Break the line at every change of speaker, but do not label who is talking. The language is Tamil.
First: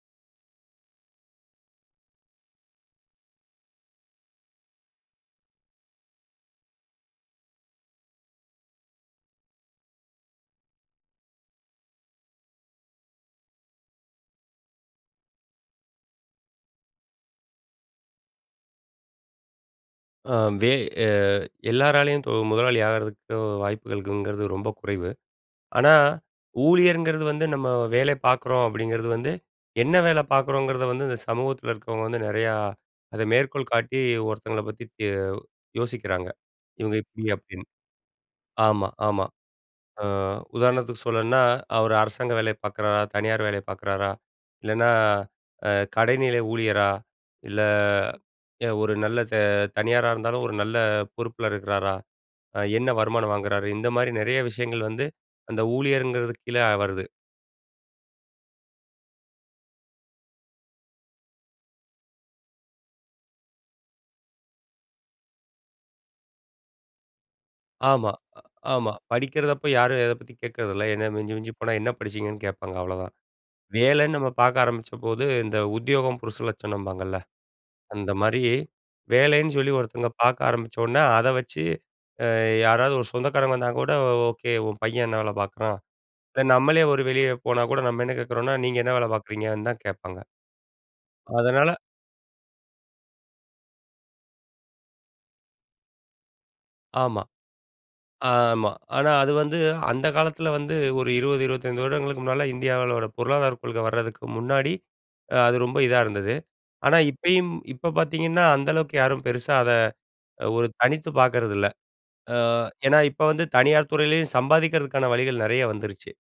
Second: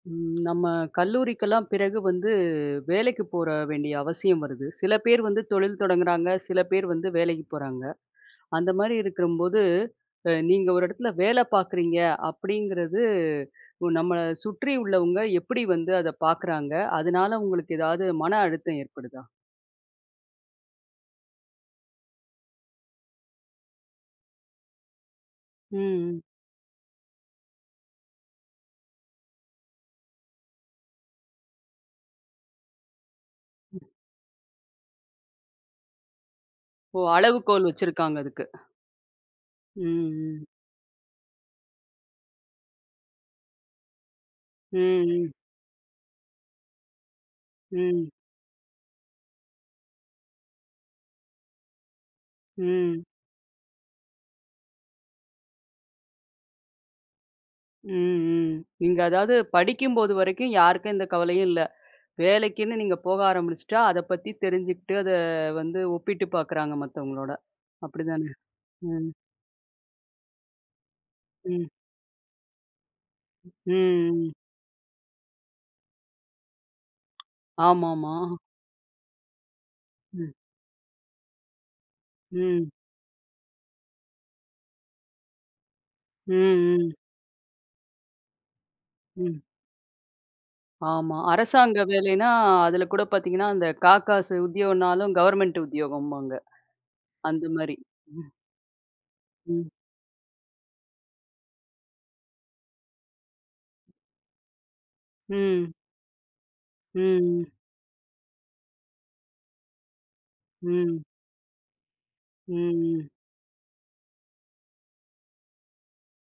ம் நம்ம கல்லூரிக்கெல்லாம் பிறகு வந்து வேலைக்கு போக வேண்டிய அவசியம் வருது. சில பேர் வந்து தொழில் தொடங்குறாங்க. சில பேர் வந்து வேலைக்கு போறாங்க. அந்த மாரி இருக்கும்போது, அ நீங்க ஒரு எடத்துல வேல பாக்குறீங்க அப்டிங்கிறது, நம்மள சுற்றி உள்ளவங்க எப்படி வந்து அத பாக்குறாங்க? அதனால உங்களுக்கு ஏதாவது மன அழுத்தம் ஏற்படுதா?
ஆ வே எ எல்லாராலயும் தொ முதலாளி ஆகிறதுக்கு, வாய்ப்புகள் இருக்குங்கிறது ரொம்ப குறைவு. ஆனா
ம்.
ஊழியர்ங்கிறது வந்து, நம்ம வேல பாக்குறோம். அப்டிங்கிறது வந்து, என்ன வேல பாக்குறோங்கிறத வந்து இந்த சமூகத்தில இருக்குறவங்க வந்து நிறையா அத மேற்கோள்
ம்.
காட்டி, ஒருத்தவங்கள பத்தி தி யோவ் யோசிக்கிறாங்க. இவுங்க
ஓ,
இப்படி
அளவுகோல்
அப்டின்னு.
வச்சிருக்காங்க அதுக்கு.
ஆமா ஆமா.
ம்.
ஆ
ம்.
உதாரணத்துக்கு சொல்லணும்னா, அவரு அரசாங்க வேலை பாக்குறாரா? தனியார் வேலை பாக்குறாரா?
ம்.
இல்லனா
ம்.
அ கடைநில ஊழியரா? இல்ல
ம்.
ய ஒரு நல்ல ச தனியாரா இருந்தாலும், ஒரு நல்ல பொறுப்பில இருக்கிறாரா? அ என்ன
ம்.
வருமானம் வாங்குறாரு? இந்த மாரி நிறைய விஷயங்கள் வந்து, அந்த ஊழியர்ங்கிறதுக்கு கீழ வருது.
ம். ம். நீங்க அதாவது படிக்கும்போது வரைக்கும், யாருக்கும் எந்த கவலையும் இல்ல. வேலைக்குன்னு நீங்க போக ஆரம்பிச்சிட்டா அத பத்தி தெரிஞ்சுகிட்டு, அத வந்து ஒப்பிட்டு பாக்குறாங்க மத்தவங்களோட.
ஆமா,
அப்டிதானே?
அ ஆமா.
ம்.
படிக்கிறதப்போ யாரும் எதை பத்தி கேட்குறதில்ல, என்னா மிஞ்சி மிஞ்சி
ம்.
போனா என்ன படிச்சீங்கன்னு? கேட்பாங்க அவ்ளோதான்.
ம்.
வேலன்னு நம்ம
ம்
பாக்க ஆரம்பிச்சபோது, இந்த உத்தியோகம் புருஷலட்சணம்பாங்கல்ல. அந்த
ஆமாமா.
மாரி வேலைன்னு சொல்லி ஒருத்தவங்க
ம்.
பாக்க ஆரம்பிச்சோன்னே, அத வச்சு, அ
ம்.
யாராவது ஒரு சொந்தக்காரங்க வந்தா கூட, "ஓகே உன் பையன் என்ன வேல பாக்குறான்?"
ம்.
இல்ல நம்மளே
ம்.
ஒரு வெளிய போனா கூட, நம்ம என்ன கேட்குறோம்னா, நீங்க என்ன வேல
ம்.
பாக்குறீங்கன்னு? தான் கேட்பாங்க.
ஆமா.
அதனால
அரசாங்க வேலைனா, அதுல கூட பாத்தீங்கன்னா, அந்த காகாசு உத்தியோகம்னாலும், கவர்ன்மென்ட்டு உத்தியோகம்பாங்க.
ஆமா.
அந்த மாரி,
ஆமா. ஆனா அது வந்து
ம்.
அந்த காலத்தில வந்து ஒரு 20- 25 வருடங்களுக்கு முன்னால, இந்தியாவுல உள்ள பொருளாதார கொள்கை வரதுக்கு முன்னாடி, அ அது
ம்.
ரொம்ப இதா இருந்தது. ஆனா
ம். ம்.
இப்பயும் இப்ப பாத்தீங்கன்னா அந்த அளவுக்கு யாரும் பெருசா அத ஒரு
ம்.
தனித்துப் பாக்கிறதில்ல. அ ஏன்னா
ம். ம்.
இப்ப வந்து தனியார் துறையிலேயும் சம்பாதிக்கிறதுக்கான வழிகள் நிறைய வந்துருச்சு.